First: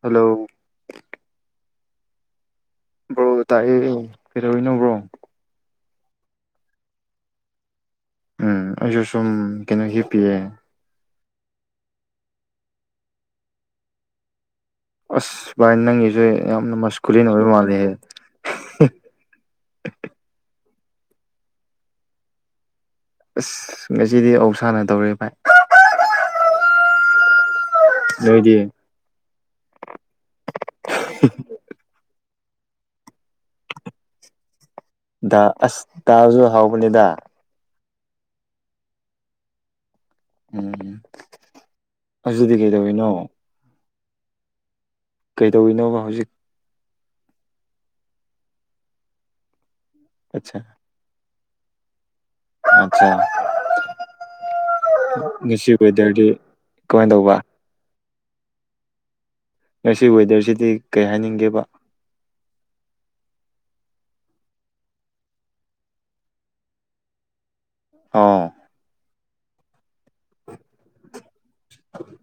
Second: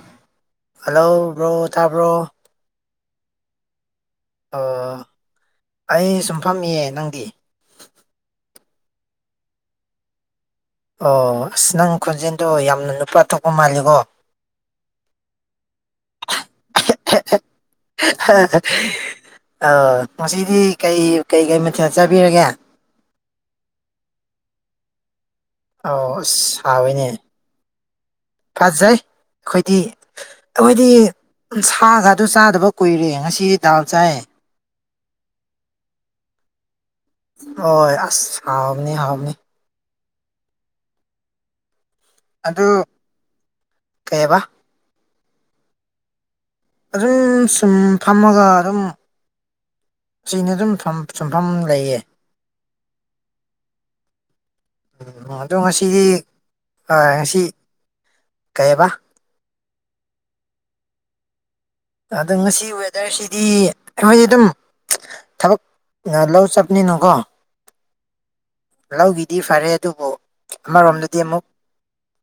Hello hello bro ꯇꯥꯕ꯭ꯔꯣ꯫ Bro ꯇꯥꯏꯌꯦ ꯀꯩꯗꯧꯔꯤꯅꯣ ꯕ꯭ꯔꯣ? ꯑꯣ ꯑꯩ ꯁꯨꯝ ꯐꯝꯃꯤꯌꯦ ꯅꯪꯗꯤ? ꯎꯝ ꯑꯩꯁꯨ ꯁꯨꯝ ꯀꯩꯅꯣ ꯍꯞꯄꯤꯌꯦ꯫ ꯑꯣ ꯑꯁ ꯅꯪ ꯈꯣꯟꯖꯦꯜꯗꯣ ꯌꯥꯝꯅ ꯅꯨꯄꯥ ꯊꯣꯛꯄ ꯃꯥꯜꯂꯤꯀꯣ꯫ ꯑꯁ ꯚꯥꯏ ꯅꯪꯒꯤꯁꯨ ꯌꯥꯝ ꯅꯃꯁꯛ [unintelligible] [unintelligible] ꯑ ꯉꯁꯤꯗꯤ ꯀꯩ ꯀꯩꯀꯩ ꯃꯊꯦꯜ ꯆꯥꯕꯤꯔꯒꯦ? ꯑꯁ ꯉꯁꯤꯗꯤ ꯑꯣꯛꯁꯥꯅ ꯇꯧꯔꯦ ꯚꯥꯏ꯫ ꯑꯣ ꯑꯁ ꯍꯥꯎꯏꯅꯦ ꯅꯣꯏꯗꯤ ꯐꯥꯠꯖꯩ꯫ ꯑꯈꯣꯏꯗꯤ ꯑꯈꯣꯏꯗꯤ ꯁꯥꯒꯗꯨ ꯆꯥꯗꯕ ꯀꯨꯏꯔꯦ ꯉꯁꯤ ꯗꯥꯜ ꯆꯥꯏꯌꯦ꯫ ꯗ ꯑꯁ ꯗꯥꯜꯁꯨ ꯍꯥꯎꯕꯅꯤꯗ꯫ ꯍꯣꯏ ꯑꯁ ꯍꯥꯎꯕꯅꯦ ꯍꯥꯎꯕꯅꯦ꯫ ꯎꯝ ꯑꯗꯨꯗꯤ ꯑꯗꯨ ꯀꯩꯗꯧꯔꯤꯅꯣ? ꯀꯩꯕ? ꯀꯩꯗꯧꯔꯤꯅꯣꯕ ꯍꯧꯖꯤꯛ? ꯑꯗꯨꯝ ꯁꯨꯝ ꯐꯝꯃꯒ ꯑꯗꯨꯝ ꯆꯨꯝꯅ ꯑꯠꯆꯥ ꯑꯗꯨꯝ ꯐꯝ ꯁꯨꯝꯐꯝ ꯂꯩꯌꯦ꯫ ꯑꯆꯥ꯫ ꯎꯝ ꯑꯗꯣ ꯉꯁꯤ ꯉꯁꯤꯗꯤ ꯋꯦꯗꯔꯗꯤ ꯑ ꯀꯃꯥꯏꯅ ꯇꯧꯕ? ꯉꯁꯤ ꯀꯩꯕ ꯉꯥꯁꯤ ꯋꯦꯗꯔꯁꯤꯗꯤ ꯀꯩ ꯍꯥꯏꯅꯤꯡꯒꯦꯕ? ꯑꯗꯣ ꯉꯁꯤ ꯋꯦꯗꯔꯁꯤꯗꯤ ꯑꯩꯈꯣꯏꯗꯤ ꯑꯗꯨꯝ ꯊꯥꯕꯛ ꯂꯧ ꯆꯠꯄꯅꯤꯅꯀꯣ ꯑꯥꯎ ꯂꯧꯒꯤꯗꯤ ꯐꯥꯔꯦ ꯑꯗꯨꯕꯨ ꯑꯃꯔꯣꯝꯗꯗꯤ ꯑꯃꯨꯛ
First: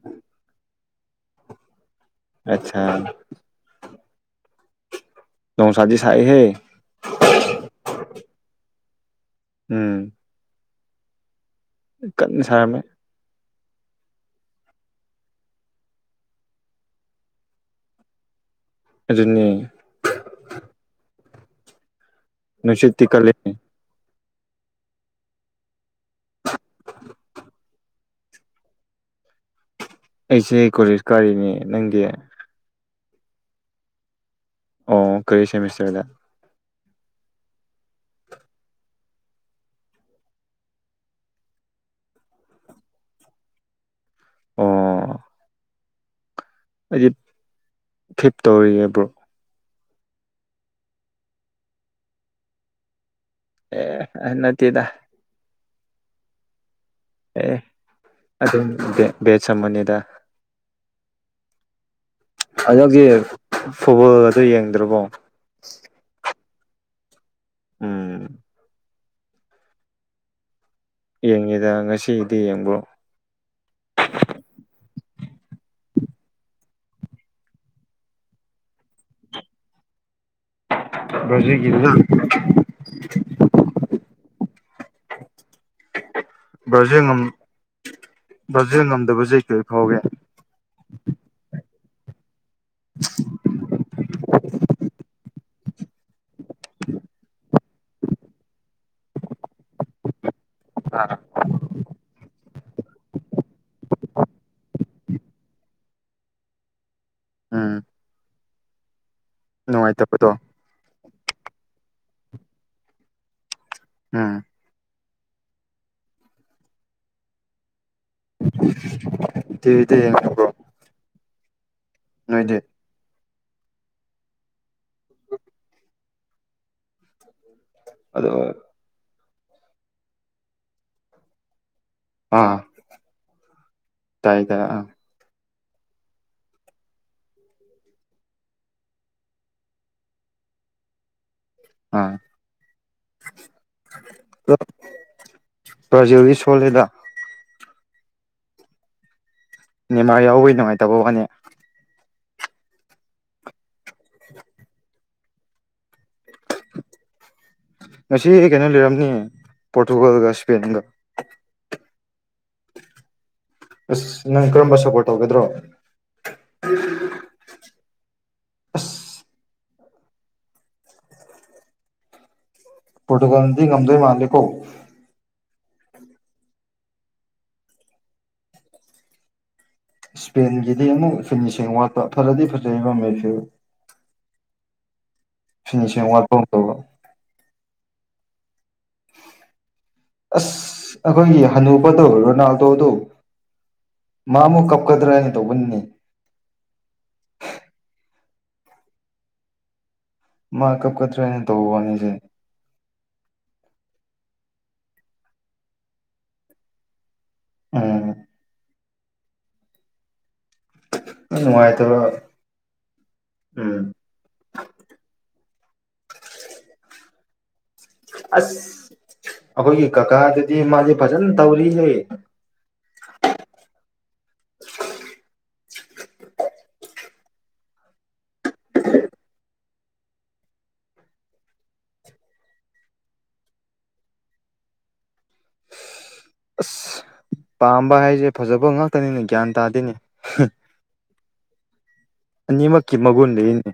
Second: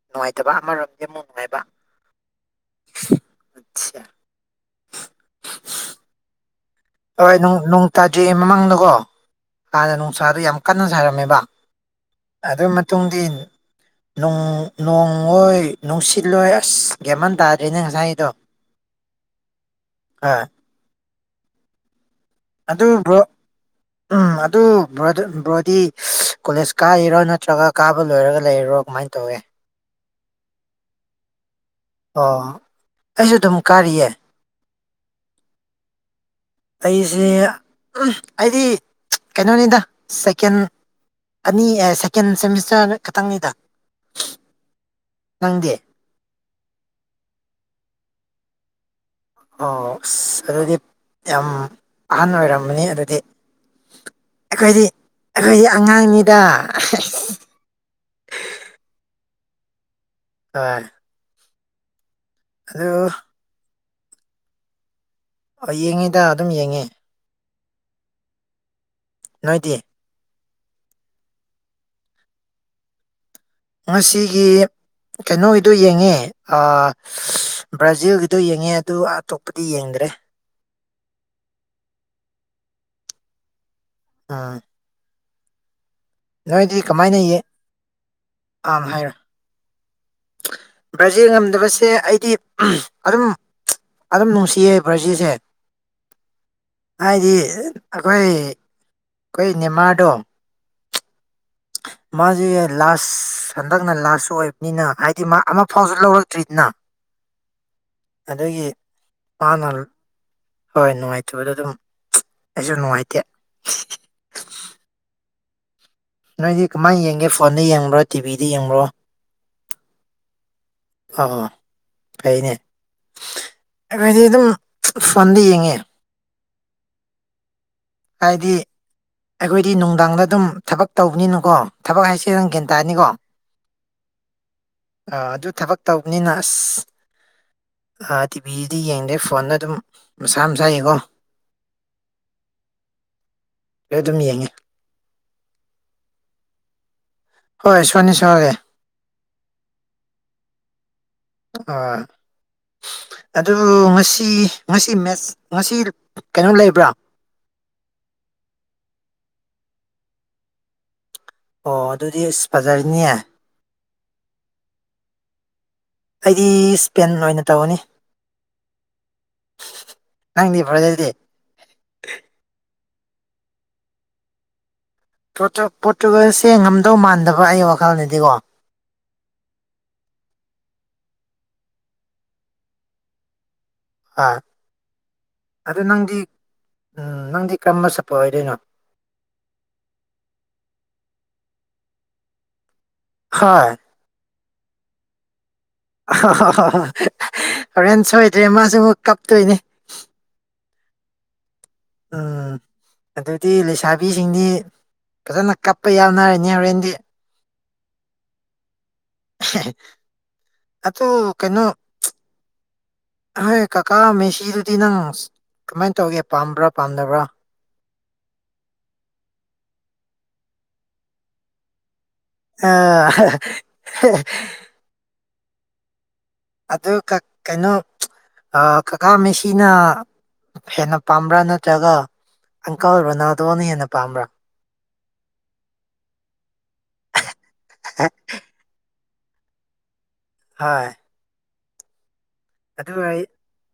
ꯅꯨꯡꯉꯥꯏꯇꯕ ꯑꯃꯔꯣꯝꯗꯗꯤ ꯑꯃꯨꯛ ꯅꯨꯡꯉꯥꯏꯕ꯫ ꯑꯆꯥ꯫ ꯁꯤꯌꯥ꯫ ꯅꯣꯡꯁꯥꯗꯤ ꯁꯥꯏꯌꯦꯍꯦ꯫ ꯍꯣꯏ ꯅꯣꯡ ꯅꯣꯡ ꯇꯥꯗ꯭ꯔꯤ ꯃꯃꯥꯡꯗꯀꯣ ꯍꯥꯟꯅ ꯎꯝ ꯅꯣꯡꯁꯥꯗꯣ ꯌꯥꯝ ꯀꯟꯅ ꯁꯥꯔꯝꯃꯦꯕ꯫ ꯀꯟꯅ ꯑꯗꯨ ꯁꯥꯔꯝꯃꯦ ꯃꯇꯨꯡꯗꯤ ꯅꯣꯡꯑꯣꯏꯏ ꯅꯨꯡꯁꯤꯠꯂꯣꯏ ꯑꯁ ꯒꯌꯥꯟꯃꯟ ꯇꯥꯗ꯭ꯔꯦꯅꯦ ꯉꯁꯥꯏꯒꯤꯗꯣ꯫ ꯑꯗꯨꯅꯦ꯫ ꯑꯥ꯫ ꯑꯗꯨ ꯅꯨꯡꯁꯤꯠꯇꯤ ꯕ꯭ꯔꯣ ꯀꯜꯂꯤ ꯎꯝ ꯑꯗꯨ ꯕ꯭ꯔꯣꯗꯤ ꯀꯣꯂꯦꯖ ꯀꯥꯔꯤꯔꯣ ꯅꯠꯇ꯭ꯔꯒ ꯀꯥꯕ ꯂꯣꯏꯔꯒ ꯂꯩꯔꯣ ꯀꯃꯥꯏꯅ ꯇꯧꯋꯦ? ꯑꯩꯁꯦ ꯀꯣꯂꯦꯁ ꯀꯥꯔꯤꯅꯦ, ꯅꯪꯗꯤ? ꯑꯣ ꯑꯩꯁꯨ ꯑꯗꯨꯝ ꯀꯥꯔꯤꯌꯦ꯫ ꯑꯣ ꯀꯥꯔꯤ ꯁꯦꯃꯤꯁꯇꯔꯗ ꯑꯩꯁꯦ ꯎꯝ ꯑꯩꯗꯤ ꯀꯩꯅꯣꯅꯤꯗ ꯁꯦꯀꯦꯟ ꯑꯅꯤ ꯁꯦꯀꯦꯟ ꯁꯦꯃꯤꯁꯇ꯭ꯔ ꯈꯇꯪꯅꯤꯗ ꯑꯣ ꯅꯪꯗꯦ ꯑꯩꯗꯤ ꯐꯤꯞ ꯇꯧꯔꯤꯌꯦ ꯕ꯭ꯔꯣ ꯑꯣ ꯑꯁ ꯑꯗꯨꯗꯤ ꯌꯥꯝ ꯑꯍꯟ ꯑꯣꯏꯔꯝꯃꯅꯤ ꯑꯗꯨꯗꯤ ꯑꯦ ꯅꯠꯇꯦꯗ ꯑꯩꯈꯣꯏꯗꯤ ꯑꯩꯈꯣꯏꯗꯤ ꯑꯉꯥꯡꯅꯤꯗ ꯑꯦ ꯑꯗꯨꯝ ꯕꯦ ꯕꯦꯠꯁ ꯑꯃꯅꯤꯗ ꯍꯣꯏ ꯑꯗꯨ ꯑꯗꯨꯒꯤ ꯐꯨꯠꯕꯣꯜ ꯑꯗꯨ ꯌꯦꯡꯗ꯭ꯔꯕꯣ ꯌꯦꯡꯉꯦꯗ ꯑꯗꯨꯝ ꯌꯦꯡꯉꯦ ꯎꯝ ꯅꯣꯏꯗꯤ ꯌꯦꯡꯉꯦꯗ ꯉꯁꯤꯗꯤ ꯌꯦꯡꯕ꯭ꯔꯣ ꯉꯁꯤꯒꯤ ꯀꯩꯅꯣꯒꯤꯗꯣ ꯌꯦꯡꯉꯦ ꯑꯥ ꯕ꯭ꯔꯥꯖꯤꯜꯒꯤꯗꯣ ꯌꯦꯡꯉꯦ ꯑꯗꯨ ꯑꯇꯣꯞꯄꯗꯤ ꯌꯦꯡꯗ꯭ꯔꯦ ꯕ꯭ꯔꯥꯖꯤꯜꯒꯤꯗꯨꯗꯪ ꯎꯝ ꯅꯣꯏꯗꯤ ꯕ꯭ꯔꯥꯖꯤꯜ ꯀꯃꯥꯏꯅ ꯉꯝ ꯌꯦ ꯑꯥ ꯕ꯭ꯔꯥꯖꯤꯜ ꯍꯥꯏꯔꯣ ꯉꯝꯗꯕꯁꯦ ꯀꯔꯤ ꯐꯥꯎꯒꯦ ꯕ꯭ꯔꯥꯖꯤꯜ ꯉꯝꯗꯕꯁꯦ ꯑꯩꯗꯤ ꯑꯗꯨꯝ ꯑꯗꯨꯝ ꯅꯨꯡꯁꯤꯌꯦ ꯕ꯭ꯔꯥꯖꯤꯜꯁꯦ ꯍꯥꯏꯗꯤ ꯑꯩꯈꯣꯏ ꯑꯩꯈꯣꯏ ꯅꯦꯃꯥꯔꯗꯣ ꯑꯥ ꯃꯥꯁꯦ ꯂꯥꯁ ꯍꯟꯗꯛꯅ ꯂꯥꯁꯁꯨ ꯑꯣꯏꯕꯅꯤꯅ ꯍꯥꯏꯗꯤ ꯃꯥ ꯑꯃ ꯐꯥꯎꯁꯨ ꯂꯧꯔꯛꯇ꯭ꯔꯤꯗꯅ ꯎꯝ ꯑꯗꯨꯒꯤ ꯃꯥꯅ ꯅꯨꯡꯉꯥꯏꯇꯕꯗꯣ ꯍꯣꯏ ꯅꯨꯡꯉꯥꯏꯇꯕꯗꯣ ꯑꯗꯨꯝ ꯑꯩꯁꯨ ꯅꯨꯡꯉꯥꯏꯇꯦ ꯎꯝ ꯅꯣꯏꯗꯤ ꯀꯃꯥꯏꯅ ꯌꯦꯡꯒꯦ ꯐꯣꯟꯗ ꯌꯦꯡꯕ꯭ꯔꯣ ꯇꯤꯚꯤꯗ ꯌꯦꯡꯕ꯭ꯔꯣ ꯇꯤꯚꯤꯗ ꯌꯦꯡꯕ꯭ꯔꯣ ꯑꯣ ꯑꯣ ꯐꯩꯅꯦ ꯅꯣꯏꯗꯤ ꯌꯩꯈꯣꯏꯗꯤ ꯑꯗꯨꯝ ꯐꯣꯟꯗ ꯌꯦꯡꯉꯦ [unintelligible] ꯍꯥꯏꯗꯤ ꯑꯩꯈꯣꯏꯗꯤ ꯅꯨꯡꯗꯥꯡꯗ ꯑꯗꯨꯝ ꯊꯕꯛ ꯇꯧꯕꯅꯤꯅꯀꯣ ꯊꯕꯛ ꯍꯥꯏꯁ ꯅꯪ ꯑꯥ ꯒ꯭ꯌꯥꯟ ꯇꯥꯅꯤꯀꯣ ꯇꯥꯏ ꯇꯥꯏ ꯑꯥ ꯑ ꯑꯗꯨ ꯊꯕꯛ ꯇꯧꯕꯅꯤꯅ ꯑꯁ ꯇꯤꯚꯗꯤ ꯌꯦꯡꯗꯦ ꯐꯣꯟꯗ ꯑꯗꯨꯝ ꯃꯁꯥ ꯃꯁꯥꯒꯤꯀꯣ ꯎꯝ ꯑꯗꯨꯝ ꯌꯦꯡꯉꯦ ꯕ꯭ꯔꯥꯖꯤꯜꯗꯤ ꯁꯣꯜꯂꯤꯗ ꯍꯣꯏ ꯁꯣꯟꯗꯤ ꯁꯣꯜꯂꯦ ꯅꯦꯏꯃꯥꯔ ꯌꯥꯎꯕꯩ ꯅꯨꯡꯉꯥꯏꯇꯕ ꯋꯥꯅꯤ ꯑꯥ ꯑꯗꯨꯕꯨ ꯉꯁꯤ ꯉꯁꯤ ꯃꯦꯁ ꯉꯁꯤ ꯀꯩꯅꯣ ꯂꯩꯕ꯭ꯔꯥ ꯉꯁꯤ ꯀꯩꯅꯣ ꯂꯩꯔꯝꯅꯤ ꯄꯣꯔꯇꯨꯒꯜꯒ ꯁꯄꯦꯟꯒ ꯑꯣ ꯑꯗꯨꯗꯤ ꯑꯁ ꯐꯖꯔꯤꯅꯤꯌꯦ ꯑꯁ ꯅꯪ ꯀꯔꯝꯕ ꯁꯞꯄꯣꯔꯠ ꯇꯧꯒꯗ꯭ꯔꯣ ꯑꯩꯗꯤ ꯏꯁꯄꯦꯟ ꯑꯣꯏꯅ ꯇꯧꯔꯅꯤ ꯑꯁ ꯅꯪꯗꯤ ꯐꯕꯔꯖꯤꯜꯗꯤ ꯄꯣꯇꯨꯒꯜꯗꯤ ꯉꯝꯗꯣꯏ ꯃꯥꯜꯂꯤꯀꯣ ꯄꯣꯠꯇꯨ ꯄꯣꯠꯇꯨꯒꯜꯁꯦ ꯉꯝꯗꯧ ꯃꯥꯟꯗꯕ ꯑꯩ ꯋꯥꯈꯜꯅꯗꯗꯤꯀꯣ ꯏꯁꯄꯦꯟꯒꯤꯗꯤ ꯑꯃꯨꯛ ꯐꯤꯅꯤꯁꯤꯡ ꯋꯥꯠꯄ ꯐꯔꯗꯤ ꯐꯖꯩ ꯃ ꯃꯦꯐ꯭ꯌꯨ ꯑ ꯑꯗꯨ ꯐꯤꯅꯤꯁꯤꯡ ꯅꯪꯗꯤ ꯋꯥꯠꯄ ꯑꯃ ꯇꯧꯕ ꯎꯝ ꯅꯪꯗꯤ ꯀꯔꯝꯕ ꯁꯞꯄꯣꯔꯠ ꯑꯣꯏꯗꯣꯏꯅꯣ ꯑꯁ ꯑꯩꯈꯣꯏꯒꯤ ꯍꯅꯨꯕꯗꯣ ꯔꯣꯅꯥꯜꯗꯣꯗꯣ ꯍꯥꯏ ꯃꯥ ꯑꯃꯨꯛ ꯀꯞꯀꯗ꯭ꯔꯥ ꯍꯥꯏꯅ ꯇꯧꯕꯅꯤꯅꯦ ꯍꯣꯔꯦꯟ ꯁꯣꯏꯗ꯭ꯔꯦ ꯃꯥꯁꯨ ꯀꯞꯇꯣꯏꯅꯦ ꯃꯥ ꯀꯞ ꯀꯗꯔꯅ ꯇꯧ ꯋꯥꯅꯦ ꯎꯝ ꯑꯗꯨꯗꯤ ꯂꯩꯁꯥꯕꯤꯁꯤꯡꯗꯤ ꯐꯖꯅ ꯀꯞꯄ ꯌꯥꯎꯅꯔꯅꯤ ꯍꯣꯔꯦꯟꯗꯤ ꯎꯝ [unintelligible] ꯑꯗꯨ ꯀꯩꯅꯣ ꯅꯨꯡꯉꯥꯏꯇꯕ ꯍꯥꯏ ꯎꯝ ꯀꯀꯥ ꯃꯦꯁꯤꯗꯨꯗꯤ ꯅꯪ ꯀꯃꯥꯏ ꯇꯧꯒꯦ ꯄꯥꯝꯕ꯭ꯔꯥ ꯄꯥꯝꯗꯕ꯭ꯔꯥ ꯑꯁ ꯑꯈꯣꯏꯒꯤ ꯀꯀꯥꯗꯨꯗꯤ ꯃꯥꯗꯤ ꯐꯖꯅ ꯇꯧꯔꯤꯍꯦ ꯑ ꯑꯗꯨ ꯀ ꯀꯩꯅꯣ ꯀꯀꯥ ꯃꯦꯁꯤꯅ ꯍꯦꯟꯅ ꯄꯥꯝꯕ꯭ꯔꯥ ꯅꯠꯇ꯭ꯔꯒ ꯑꯪꯀꯜ ꯔꯣꯅꯥꯜꯗꯣꯅ ꯍꯦꯟꯅ ꯄꯥꯝꯕ꯭ꯔꯥ ꯑꯁ ꯄꯥꯝꯕ ꯍꯥꯏꯁꯦ ꯐꯖꯕ ꯉꯥꯛꯇꯅꯤꯅꯦ ꯒ꯭ꯌꯥꯟ ꯇꯥꯗꯦꯅꯦ ꯍꯥꯏ ꯑꯅꯤꯃꯛꯀꯤ ꯑꯩ ꯃꯒꯨꯟ ꯂꯩꯅꯤ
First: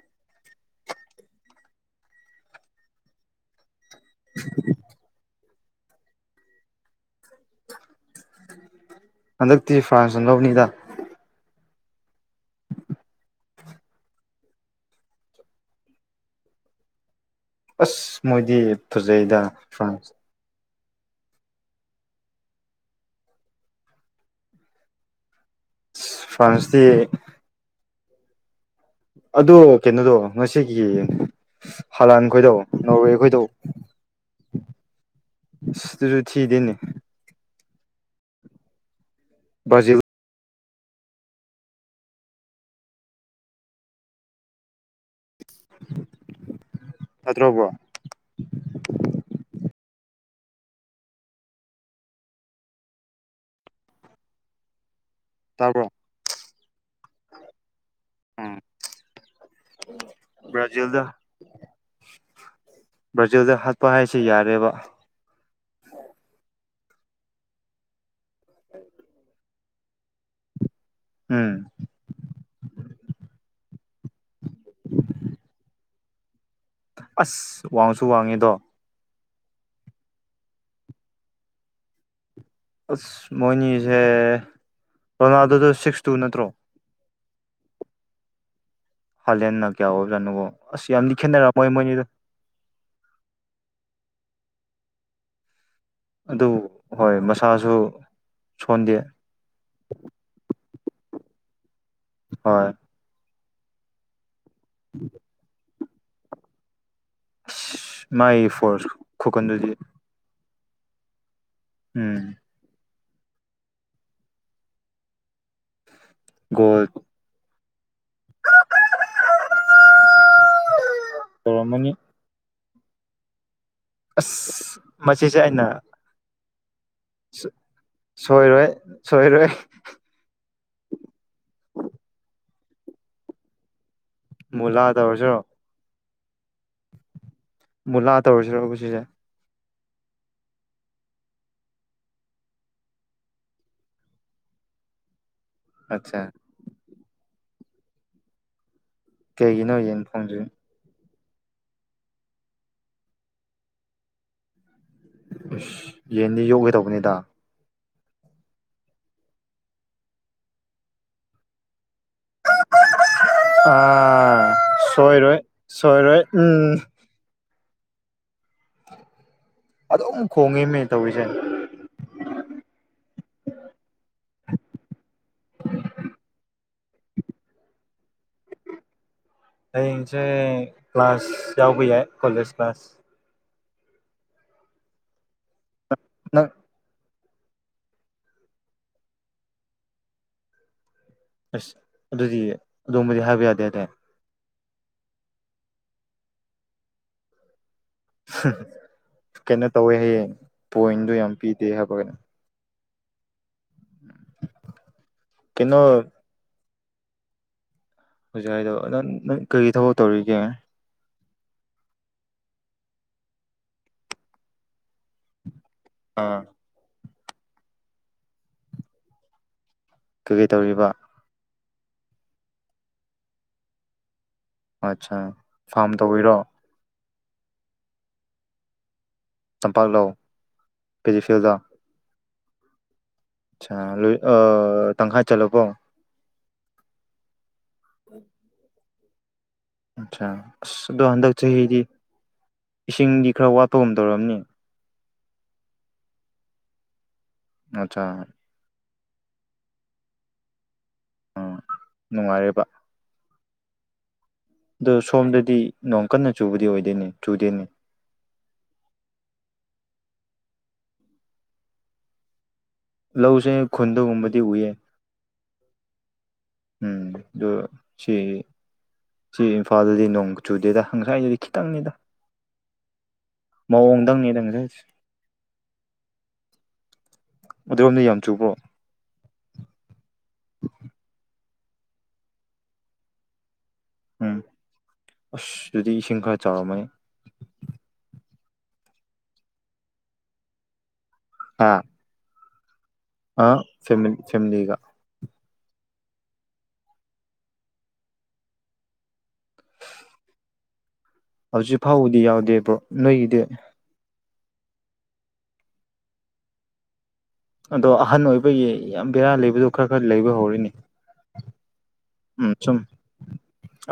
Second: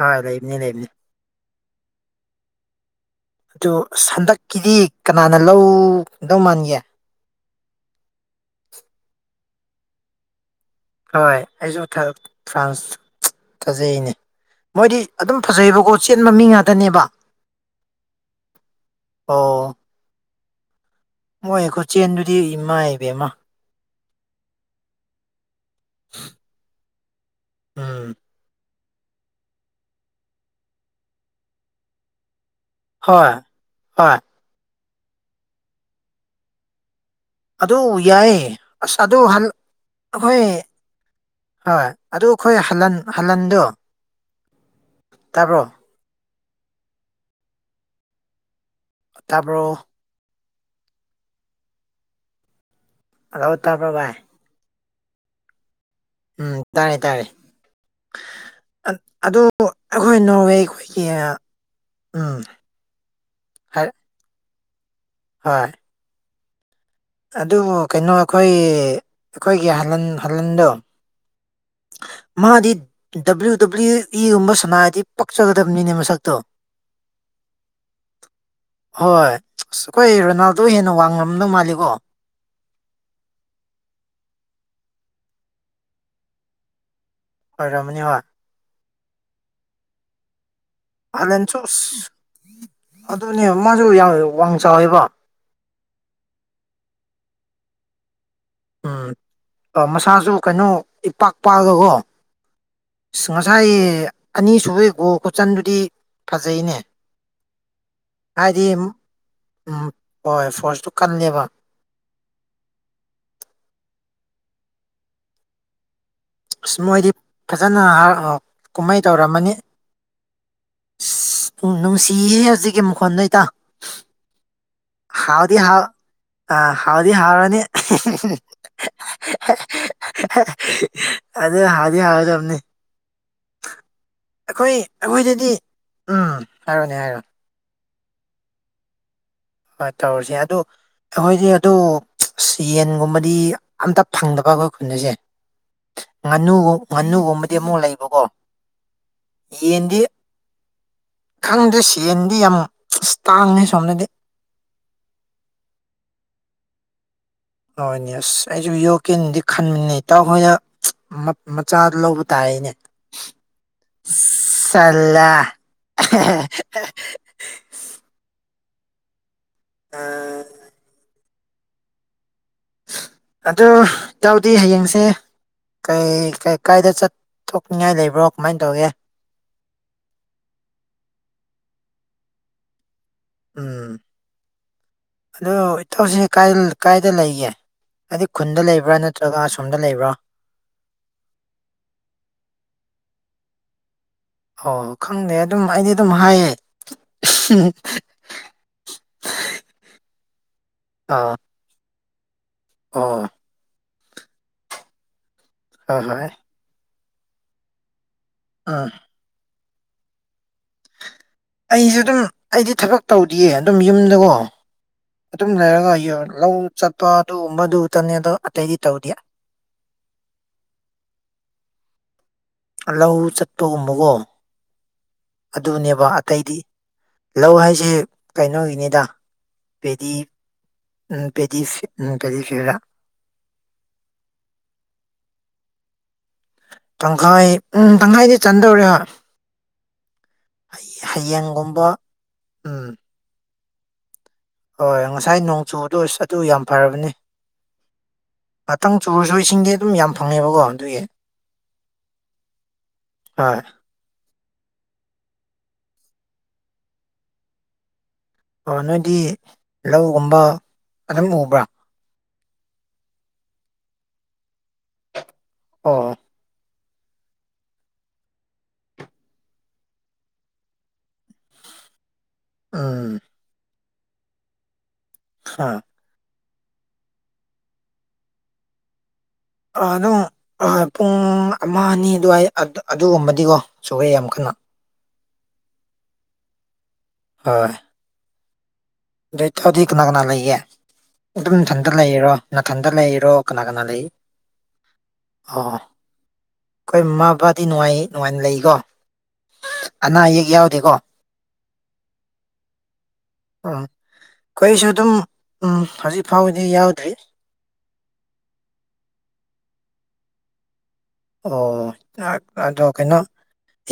ꯍꯣꯏ ꯂꯩꯕꯅꯦ ꯂꯩꯕꯅꯦ ꯑꯗꯨ ꯍꯟꯗꯛꯀꯤꯗꯤ ꯀꯅꯥꯅ ꯂꯧꯗꯧ ꯃꯥꯟꯒꯦ ꯍꯟꯗꯛꯇꯤ ꯐ꯭ꯔꯥꯟꯁꯅ ꯅꯣꯞꯅꯤꯗ ꯍꯣꯏ ꯑꯩꯁꯨ ꯐ꯭ꯔꯥꯟꯁ ꯊꯥꯖꯩꯅꯦ ꯃꯣꯏꯗꯤ ꯑꯗꯨꯝ ꯐꯖꯩꯑꯦꯕꯀꯣ ꯆꯦꯟꯕ ꯃꯤ ꯉꯥꯛꯇꯅꯦꯕ ꯑꯁ ꯃꯣꯏꯗꯤ ꯐꯖꯩꯗ ꯑꯣ ꯐ꯭ꯔꯥꯟꯁ ꯃꯣꯏ ꯈꯨꯆꯦꯟꯗꯨꯗꯤ ꯏꯃꯥꯏꯄꯦꯝꯃ ꯐꯥꯟꯁꯇꯤ ꯎꯝ ꯑꯗꯣ ꯀꯩꯅꯣꯗꯣ ꯉꯁꯤꯒꯤ ꯍꯂꯥꯟ ꯈꯣꯏꯗꯣ ꯍꯣꯏ ꯉꯣꯔꯋꯦꯈꯣꯏꯗꯣ ꯍꯣꯏ ꯑꯁ ꯗꯨꯁꯨ ꯊꯤꯗꯦꯅꯦ ꯑꯗꯨ ꯌꯥꯏ ꯑꯁ ꯑꯗꯣ ꯍꯟ ꯕ꯭ꯔꯥꯖꯤꯜ ꯑꯩꯈꯣꯏ ꯍꯣꯏ ꯑꯗꯨ ꯑꯈꯣꯏ ꯍꯜꯂꯟ ꯍꯜꯂꯟꯗꯣ ꯇꯥꯕ꯭ꯔꯣ ꯅꯠꯇ꯭ꯔꯣ ꯕꯔꯣ ꯇꯥꯕꯔꯣ [unintelligible] ꯇꯕ꯭ꯔꯣ ꯚꯥꯏ ꯇꯥꯕ꯭ꯔꯣ ꯎꯝ ꯇꯥꯏ ꯇꯥꯏ ꯎꯝ [unintelligible] ꯑꯗꯨ ꯑꯈꯣꯏ ꯅꯣꯔꯋꯦ ꯈꯣꯏꯒꯤ ꯕ꯭ꯔꯥꯖꯤꯜꯗ ꯎꯝ ꯕ꯭ꯔꯥꯖꯤꯜꯗ ꯍꯥꯠꯄ ꯍꯥꯏꯁꯤ ꯌꯥꯔꯦꯕ ꯍꯣꯢ ꯑꯗꯨꯕꯨ ꯀꯩꯅꯣ ꯑꯩꯈꯣꯏ ꯑꯈꯣꯏꯒꯤ ꯍꯜꯂꯟ ꯍꯜꯂꯟꯗꯣ ꯎꯝ ꯃꯥꯗꯤ ꯗꯕ꯭ꯂꯤꯎ ꯗꯕ꯭ꯂꯤꯎ ꯏꯒꯨꯝꯕ ꯁꯟꯅꯥꯗꯤ ꯄꯛꯆꯒꯗꯕꯅꯤꯅꯦ ꯃꯁꯛꯇꯣ ꯑꯁ ꯋꯥꯡꯁꯨ ꯋꯥꯡꯉꯤꯗꯣ ꯍꯣꯏ ꯑꯁ ꯑꯈꯣꯏ ꯔꯣꯅꯥꯜꯗꯣ ꯍꯦꯟꯅ ꯋꯥꯡꯉꯝꯗꯧ ꯃꯥꯜꯂꯤꯀꯣ ꯑꯁ ꯃꯣꯏꯅꯤꯁꯦ ꯔꯣꯅꯥꯜꯗꯣꯗꯨ ꯁꯤꯛꯁ ꯇꯨ ꯅꯠꯇ꯭ꯔꯣ ꯑꯣꯏꯔꯝꯅꯤ ꯍꯣꯏ ꯍꯥꯂꯦꯟꯅ ꯀ꯭ꯌꯥ ꯑꯣꯏꯕꯖꯥꯠꯅꯣꯕꯣ ꯑꯁ ꯌꯥꯝꯗꯤ ꯍꯂꯟꯁꯨ ꯈꯦꯠꯅꯔꯝꯃꯣꯏ ꯃꯣꯏꯅꯤꯗꯣ ꯑꯁ ꯑꯗꯨꯅꯦ ꯃꯥꯁꯨ ꯌꯥꯝ ꯋꯡ ꯆꯥꯎꯋꯦꯕ ꯑꯗꯨ ꯍꯣꯏ ꯃꯁꯥꯖꯨ [unintelligible] ꯃꯁꯥꯁꯨ ꯀꯩꯅꯣ ꯏꯄꯥꯛ ꯄꯥꯛꯑꯒꯀꯣ ꯍꯣꯏ ꯑꯁ ꯉꯁꯥꯏ ꯑꯅꯤꯁꯨꯕꯩ ꯒꯣꯜ ꯈꯨꯆꯟꯗꯨꯗꯤ ꯐꯖꯩꯅꯦ ꯃꯥꯒꯤ ꯍꯥꯏꯗꯤ ꯐꯣꯔꯁ ꯈꯨꯀꯟꯗꯨꯗꯤ ꯎꯝ ꯍꯣꯏ ꯐꯣꯔꯁꯇꯨ ꯀꯜꯂꯦꯕ ꯎꯝ ꯑꯁ ꯒꯣꯜ ꯃꯣꯏꯗꯤ ꯐꯖꯅ [unintelligible] ꯀꯨꯝꯍꯩ ꯇꯧꯔꯝꯃꯅꯤ [unintelligible] ꯇꯧꯔꯝꯃꯅꯤ ꯅꯨꯡꯁꯤꯌꯦ ꯍꯨꯖꯤꯛꯀꯤ ꯃꯈꯣꯟꯗꯩ ꯣ ꯏꯇꯥ ꯑꯁ ꯃꯁꯤꯁꯦ ꯍꯥꯎꯗꯤ ꯑꯩꯅ ꯍꯥꯎ ꯑ ꯍꯥꯎꯗꯤ ꯍꯥꯎꯅꯤ ꯁꯣꯏꯔꯣꯏ ꯁꯣꯏꯔꯣꯏ [unintelligible] ꯑꯗ ꯍꯥꯎꯗꯤ ꯍꯥꯏꯔꯗꯝꯅꯤ ꯑꯈꯣꯏ ꯃꯨꯂꯥ ꯇꯧꯔꯁꯤꯔꯣ ꯑꯈꯣꯏꯗꯗꯤ ꯎꯝ ꯍꯥꯏꯔꯣꯅꯦ ꯍꯥꯏꯔꯣꯅꯦ ꯃꯨꯂꯥ ꯇꯧꯔꯁꯤꯔ [unintelligible] ꯁꯤꯁꯦ ꯍꯣꯏ ꯇꯧꯔꯁꯤ ꯑꯗꯨ ꯑꯈꯣꯏꯗꯤ ꯑꯗꯨ [unintelligible] ꯌꯦꯟꯒꯨꯝꯕꯗꯤ ꯑꯝꯇ ꯐꯪꯗꯕ ꯑꯈꯣꯏ ꯈꯨꯟꯁꯦ ꯑꯠꯆꯥ ꯉꯥꯅꯨꯒꯨꯝ ꯉꯥꯅꯨꯒꯨꯝꯕꯗꯤ ꯑꯃꯨꯛ ꯂꯩꯕꯀꯣ ꯀꯩꯒꯤꯅꯣ ꯌꯦꯟꯗꯤ ꯌꯦꯟ ꯐꯪꯗ꯭ꯔꯤ ꯈꯪꯗꯦ ꯁꯦꯟꯗꯤ ꯌꯥꯝ [unintelligible] ꯇꯥꯡꯉꯦ ꯁꯣꯝꯗꯗꯤ ꯌꯦꯟꯗꯤ ꯌꯣꯛꯒꯦ ꯇꯧꯕꯅꯤꯗ ꯍꯣꯢꯅꯦ ꯑꯁ ꯑꯩꯁꯨ ꯌꯣꯀꯅꯗꯤ ꯈꯟꯕꯅꯤ ꯏꯇꯥꯎꯍꯣꯏꯅ [unintelligible] ꯃꯆꯥꯗ ꯂꯧꯕ ꯇꯥꯏꯅꯦ ꯑꯥ ꯁꯜꯂꯥ ꯁꯣꯏꯔꯣꯏ ꯁꯣꯏꯔꯣꯏ ꯎꯝ [unintelligible] ꯑꯗꯨꯝ ꯈꯣꯡꯉꯦꯃꯦ ꯇꯧꯔꯤꯁꯦ ꯑꯗꯨ ꯏꯇꯥꯎꯗꯤ ꯍꯌꯦꯡꯁꯦ ꯀꯩ [unintelligible] ꯀꯥꯏꯗ ꯆꯠꯊꯣꯛꯅꯤꯡꯉꯥꯏ ꯂꯩꯕ꯭ꯔꯣ ꯀꯃꯥꯏꯟ ꯇꯧꯒꯦ ꯍꯌꯦꯡꯁꯦ ꯀ꯭ꯂꯥꯁ ꯌꯥꯎꯕ ꯌꯥꯏ ꯀꯥꯂꯦꯖꯇ ꯎꯝ ꯑꯗꯨ ꯏꯇꯥꯎꯁꯤ ꯅꯪ ꯀꯥꯏ ꯂ ꯀꯥꯢ ꯗ ꯂꯩꯒꯦ ꯍꯥꯏꯗꯤ ꯈꯨꯟꯗ ꯂꯩꯕ꯭ꯔꯥ ꯅꯠꯇ꯭ꯔꯒ ꯑꯁꯣꯝꯗ ꯂꯩꯕ꯭ꯔꯣ ꯑꯁ ꯑꯗꯨꯗꯤ ꯑꯗꯨꯝꯕꯨꯗꯤ ꯍꯥꯏꯕ ꯌꯥꯗꯦꯗ ꯑꯣ ꯈꯪꯗꯦ ꯑꯗꯨꯝ ꯑꯩꯗꯤ ꯑꯗꯨꯝ ꯍꯥꯏꯌꯦ [unintelligible] [unintelligible] ꯀꯩꯅꯣ ꯇꯧꯋꯦ ꯍꯥꯏꯌꯦ ꯄꯣꯏꯟꯗꯣ ꯌꯥꯝ ꯑꯣ ꯄꯤꯗꯦ ꯍꯥꯏꯕ ꯀꯩꯅꯣ ꯑꯣ ꯀꯩꯅꯣ ꯍꯣꯏ ꯍꯣꯏ ꯍꯧꯖꯤꯛ ꯍꯥꯏꯗꯣ ꯎꯝ ꯑꯗꯨ ꯅꯪ ꯀꯔꯤ ꯊꯕꯛ ꯇꯧꯔꯤꯒꯦ ꯑꯩꯁꯨ ꯑꯗꯨꯝ ꯑꯩꯗꯤ ꯊꯕꯛ ꯇꯧꯗꯤꯌꯦ ꯑꯗꯨꯝ ꯌꯨꯝꯗꯀꯣ ꯑꯗꯨꯝ ꯂꯩꯔꯒ ꯑꯥ ꯂꯧ ꯆꯠꯄ ꯑꯗꯨꯒꯨꯝꯕꯗꯨ ꯇꯅꯤ ꯑꯗꯣ ꯑꯇꯩꯗꯤ ꯇꯧꯗꯦ ꯀꯩꯀꯩ ꯇꯧꯔꯤꯕ ꯑ ꯂꯧ ꯆꯠꯄꯒꯨꯝꯕꯀꯣ ꯑꯠꯆꯥ ꯐꯥꯔꯝ ꯑꯗꯨꯅꯦꯕ ꯇꯧꯕꯤꯔꯣ ꯑꯇꯩꯗꯤ ꯂꯧ ꯍꯥꯏꯁꯦ ꯀꯩꯅꯣꯒꯤꯅꯤꯗ ꯇꯝꯄꯥꯛ ꯂꯧ ꯄꯦꯗꯤ ꯎꯝ ꯀꯦꯖꯤꯐꯤꯜꯗ ꯄꯦꯗꯤ ꯎꯝ ꯄꯦꯗꯤ ꯐꯤꯜꯗ ꯑꯠꯁꯥ ꯂꯣꯏ ꯑꯥ ꯇꯪꯈꯥꯏ ꯆꯜꯂꯕꯣ ꯇꯪꯈꯥꯏ ꯎꯝ ꯇꯪꯈꯥꯏꯗꯤ ꯆꯟꯗꯧꯔꯦ ꯑꯁꯥ ꯑꯁ ꯑꯗꯣ ꯍꯌꯦ- ꯍꯟꯗꯛ ꯆꯍꯤꯗꯤ ꯍꯌꯦꯡꯒꯨꯝꯕ ꯎꯝ ꯏꯁꯤꯡꯒꯤ ꯈꯔ ꯋꯥꯠꯄꯒꯨꯝ ꯇꯧꯔꯝꯅꯤ ꯍꯣꯏ ꯉꯁꯥꯏ ꯅꯣꯡ ꯆꯨꯕꯗꯨ ꯑꯁ ꯑꯗꯨ ꯌꯥꯝ ꯐꯔꯕꯅꯤ [unintelligible] ꯉꯥꯇꯪ ꯆꯨꯔꯁꯨ ꯏꯁꯤꯡꯗꯤ ꯑꯗꯨꯝ ꯌꯥꯝ ꯐꯪꯉꯦꯕꯀꯣ ꯑꯗꯨꯒꯤ ꯑꯥ ꯅꯨꯡꯉꯥꯏꯔꯤꯕ ꯍꯣꯏ ꯑꯗꯣ ꯁꯣꯝꯗꯗꯤ ꯅꯣꯡ ꯀꯟꯅ ꯆꯨꯕꯗꯤ ꯑꯣꯏꯗꯣꯏꯅꯦ ꯆꯨꯗꯦꯅꯦ ꯑꯣ ꯅꯣꯏꯗꯤ ꯂꯧꯒꯨꯝꯕ ꯑꯗꯨꯝ ꯎꯕ꯭ꯔꯥ ꯂꯧꯁꯦ ꯈꯨꯟꯗꯒꯨꯝꯕꯗꯤ ꯎꯏꯌꯦ ꯑꯣ ꯎꯝ ꯑꯗꯨ ꯁꯤꯒꯤ ꯁꯤ ꯏꯝꯐꯥꯜꯗꯗꯤ ꯅꯣꯡ ꯆꯨꯗꯦꯗ ꯉꯁꯥꯏꯗꯨꯗꯤ ꯈꯤꯇꯪꯅꯤꯗ ꯎꯝ ꯃꯑꯣꯡꯗꯪꯅꯤꯗ ꯉꯁꯥꯏꯗꯨꯗꯤ ꯍꯥ ꯑꯗꯨꯔꯣꯝꯗꯤ ꯌꯥꯝ ꯆꯨꯕ꯭ꯔꯣ ꯑꯗꯨꯝ ꯑꯥ ꯄꯨꯡ ꯑꯃ ꯑꯅꯤ ꯑꯗꯨꯋꯥꯏ ꯑꯗ ꯑꯗꯨꯒꯨꯝꯕꯗꯤꯀꯣ ꯆꯨꯁꯦ ꯌꯥꯝ ꯎꯝ ꯀꯟꯅ ꯑꯁ ꯑꯗꯨꯗꯤ ꯏꯁꯤꯡ ꯈꯔ ꯆꯥꯎꯔꯝꯃꯅꯤ ꯍꯣꯏ ꯑꯗꯨ ꯏꯇꯥꯎꯗꯤ ꯀꯅꯥ ꯀꯅꯥ ꯂꯩꯒꯦ ꯑꯗꯨꯝ ꯍꯥ ꯏꯊꯟꯇ ꯂꯩꯔꯤꯔꯣ ꯅꯊꯟꯇ ꯂꯩ ꯔꯣ ꯑ ꯀꯅꯥ ꯀꯅꯥ ꯂꯩ ꯐꯦꯃꯤꯂꯤ ꯐꯦꯃꯤꯂꯤꯒ ꯑꯣ ꯈꯣꯏ ꯃꯃꯥ ꯕꯕꯥꯗꯤ ꯅꯨꯡꯉꯥꯏ ꯅꯨꯡꯉꯥꯏꯅ ꯂꯩꯀꯣ ꯑꯅꯥ ꯑꯌꯦꯛ ꯌꯥꯎꯗꯦꯀꯣ ꯍꯧꯖꯤꯛ ꯐꯥꯎꯕꯗꯤ ꯌꯥꯎꯗꯦ ꯕ꯭ꯔꯣ ꯅꯣꯏꯒꯤꯗꯤ ꯑ ꯈꯣꯏꯁꯨ ꯑꯗꯨꯝ ꯎꯝ ꯍꯧꯖꯤꯛ ꯐꯥꯎꯕꯗꯤ ꯌꯥꯎꯗ꯭ꯔꯤ ꯑꯗꯣ ꯑꯍꯟ ꯑꯣꯏꯕꯒꯤ ꯌꯥꯝ ꯕꯦꯔꯥ ꯂꯩꯕꯗꯣ ꯈꯔ ꯈꯔ ꯂꯩꯕ ꯍꯧꯔꯦꯅꯦ ꯑꯣ ꯅꯥꯛ ꯑꯗꯣ ꯀꯩꯅꯣ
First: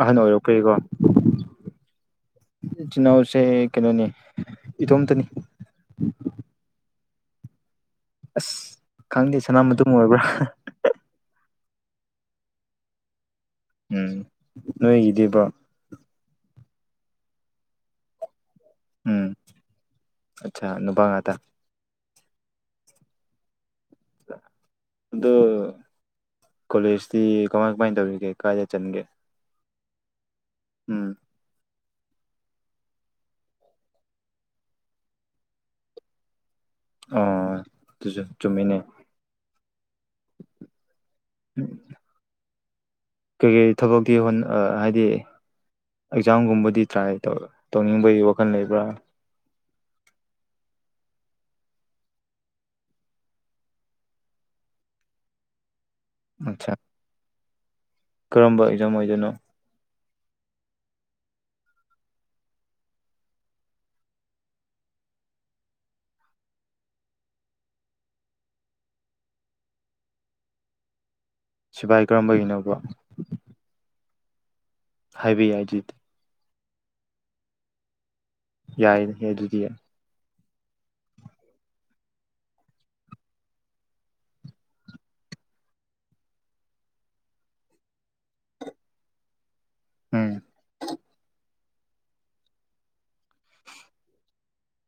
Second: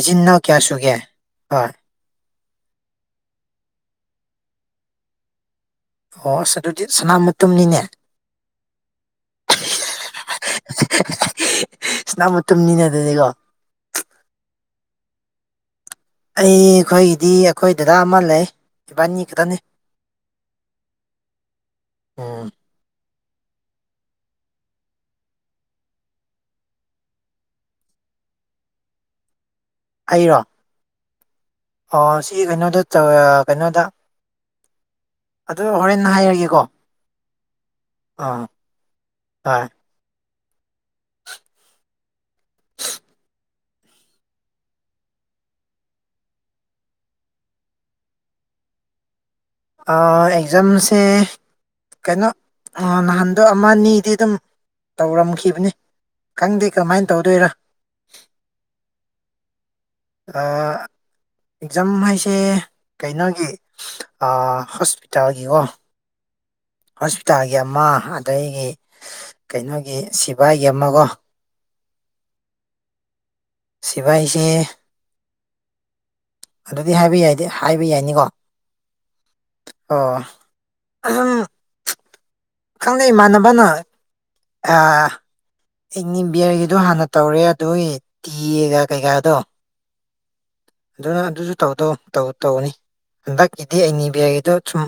ꯑꯍꯟ ꯏꯅꯥꯎ ꯀꯌꯥ ꯑꯣꯏꯔꯛꯄꯒꯤꯀꯣ ꯁꯨꯒꯦ ꯍꯣꯏ ꯏꯆꯤꯜ ꯏꯅꯥꯎꯁꯦ ꯀꯩꯅꯣꯅꯤ ꯏꯊꯣꯝꯇꯅꯤ ꯑꯣ ꯑꯁ ꯑꯗꯨꯗꯤ ꯁꯅꯥ ꯃꯇꯨꯝꯅꯤꯅꯦ ꯑꯁ ꯈꯪꯗꯦ ꯁꯅꯥ ꯃꯇꯨꯝ ꯑꯣꯏꯕ꯭ꯔꯥ ꯁꯅꯥꯃꯇꯨꯝꯅꯤꯅꯦ ꯑꯗꯨꯗꯤ ꯀꯣ ꯎꯝ ꯅꯣꯏꯒꯤꯗꯤꯕꯣ ꯑꯩ ꯑꯩꯈꯣꯏꯒꯤꯗꯤ ꯑꯩꯈꯣꯏ ꯗꯗꯥ ꯑꯃ ꯂꯩ ꯏꯕꯥꯅꯤ ꯎꯝ ꯈꯇꯅꯤ ꯑꯠꯆꯥ ꯅꯨꯄꯥ ꯉꯥꯛꯇ ꯎꯝ ꯑꯗꯨ ꯀꯣꯂꯦꯖꯇꯤ ꯀꯃꯥꯏ ꯀꯃꯥꯏꯅ ꯇꯧꯔꯤꯒꯦ ꯀꯥꯏꯗ ꯆꯟꯒꯦ ꯑꯩꯔꯣ ꯎꯝ ꯑꯣ ꯁꯤ ꯀꯩꯅꯣꯗ ꯆꯥ ꯀꯩꯅꯣꯗ ꯑꯗꯨ ꯍꯣꯔꯦꯟ ꯍꯥꯏꯔꯒꯦꯀꯣ ꯑꯥ ꯗꯨꯁꯨ ꯑꯥ ꯆꯨꯝꯃꯤꯅꯦ ꯍꯣꯏ ꯎꯝ ꯀꯩꯀꯩ ꯊꯕꯛꯇꯤꯕ ꯍ ꯍꯥꯏꯗꯤ ꯑꯦꯛꯖꯥꯝꯒꯨꯝꯕꯗꯤ ꯇ꯭ꯔꯥꯏ ꯇꯧ ꯇꯧꯅꯤꯡꯕꯒꯤ ꯋꯥꯈꯜ ꯂꯩꯕ꯭ꯔꯥ ꯑꯥ ꯑꯦꯛꯖꯝꯁꯦ ꯀꯩꯅꯣ ꯑꯥ ꯅꯍꯥꯟꯗꯣ ꯑꯃ ꯅꯤꯗꯤ ꯑꯗꯨꯝ ꯇꯧꯔꯝꯈꯤꯕꯅꯤ ꯈꯪꯗꯦ ꯑꯠꯆꯥ ꯀꯃꯥꯏꯟ ꯇꯧꯗꯣꯏꯔꯥ ꯀꯔꯝꯕ ꯑꯦꯛꯖꯝ ꯑꯣꯏꯗꯣꯏꯅꯣ ꯑꯥ ꯑꯦꯛꯖꯥꯝ ꯍꯥꯏꯁꯦ ꯀꯩꯅꯣꯒꯤ ꯑꯥ ꯍꯣꯁꯄꯤꯇꯥꯜꯒꯤꯀꯣ ꯍꯣꯁꯄꯤꯇꯥꯜꯒꯤ ꯑꯃ ꯑꯗꯒꯤ ꯀꯩꯅꯣꯒꯤ ꯁꯤꯐꯥꯏꯒꯤ ꯑꯃꯒꯣ ꯁꯤꯐꯥꯏ ꯀꯔꯝꯕꯒꯤꯅꯣꯕ ꯁꯤꯐꯥꯏꯁꯦ ꯍꯥꯏꯕ ꯌꯥꯏ ꯗꯨꯗꯤ ꯑꯗꯨꯗꯤ ꯍꯥꯏꯕ ꯌꯥꯏꯗ ꯍꯥꯏꯕ ꯌꯥꯅꯤꯕ ꯌꯥꯏꯅꯦꯍꯦ ꯑꯗꯨꯗꯤ ꯑꯣ ꯈꯪꯗꯦ ꯏꯃꯥꯟꯅꯕꯅ ꯑ ꯑꯩ ꯅꯤꯕꯤꯌꯔꯒꯤꯗꯣ ꯍꯥꯟꯅ ꯇꯧꯔꯦ ꯑꯗꯨꯒꯤ ꯇꯤꯒ ꯀꯩꯀꯥꯗꯣ ꯎꯝ ꯑꯗꯨꯅ ꯑꯗꯨꯁꯨ ꯇꯧꯗꯧ ꯇꯧ ꯇꯧꯅꯤ ꯍꯟꯗꯛꯀꯤꯗꯤ ꯑꯩꯅꯤ ꯕꯦꯗꯣ ꯁꯨꯝ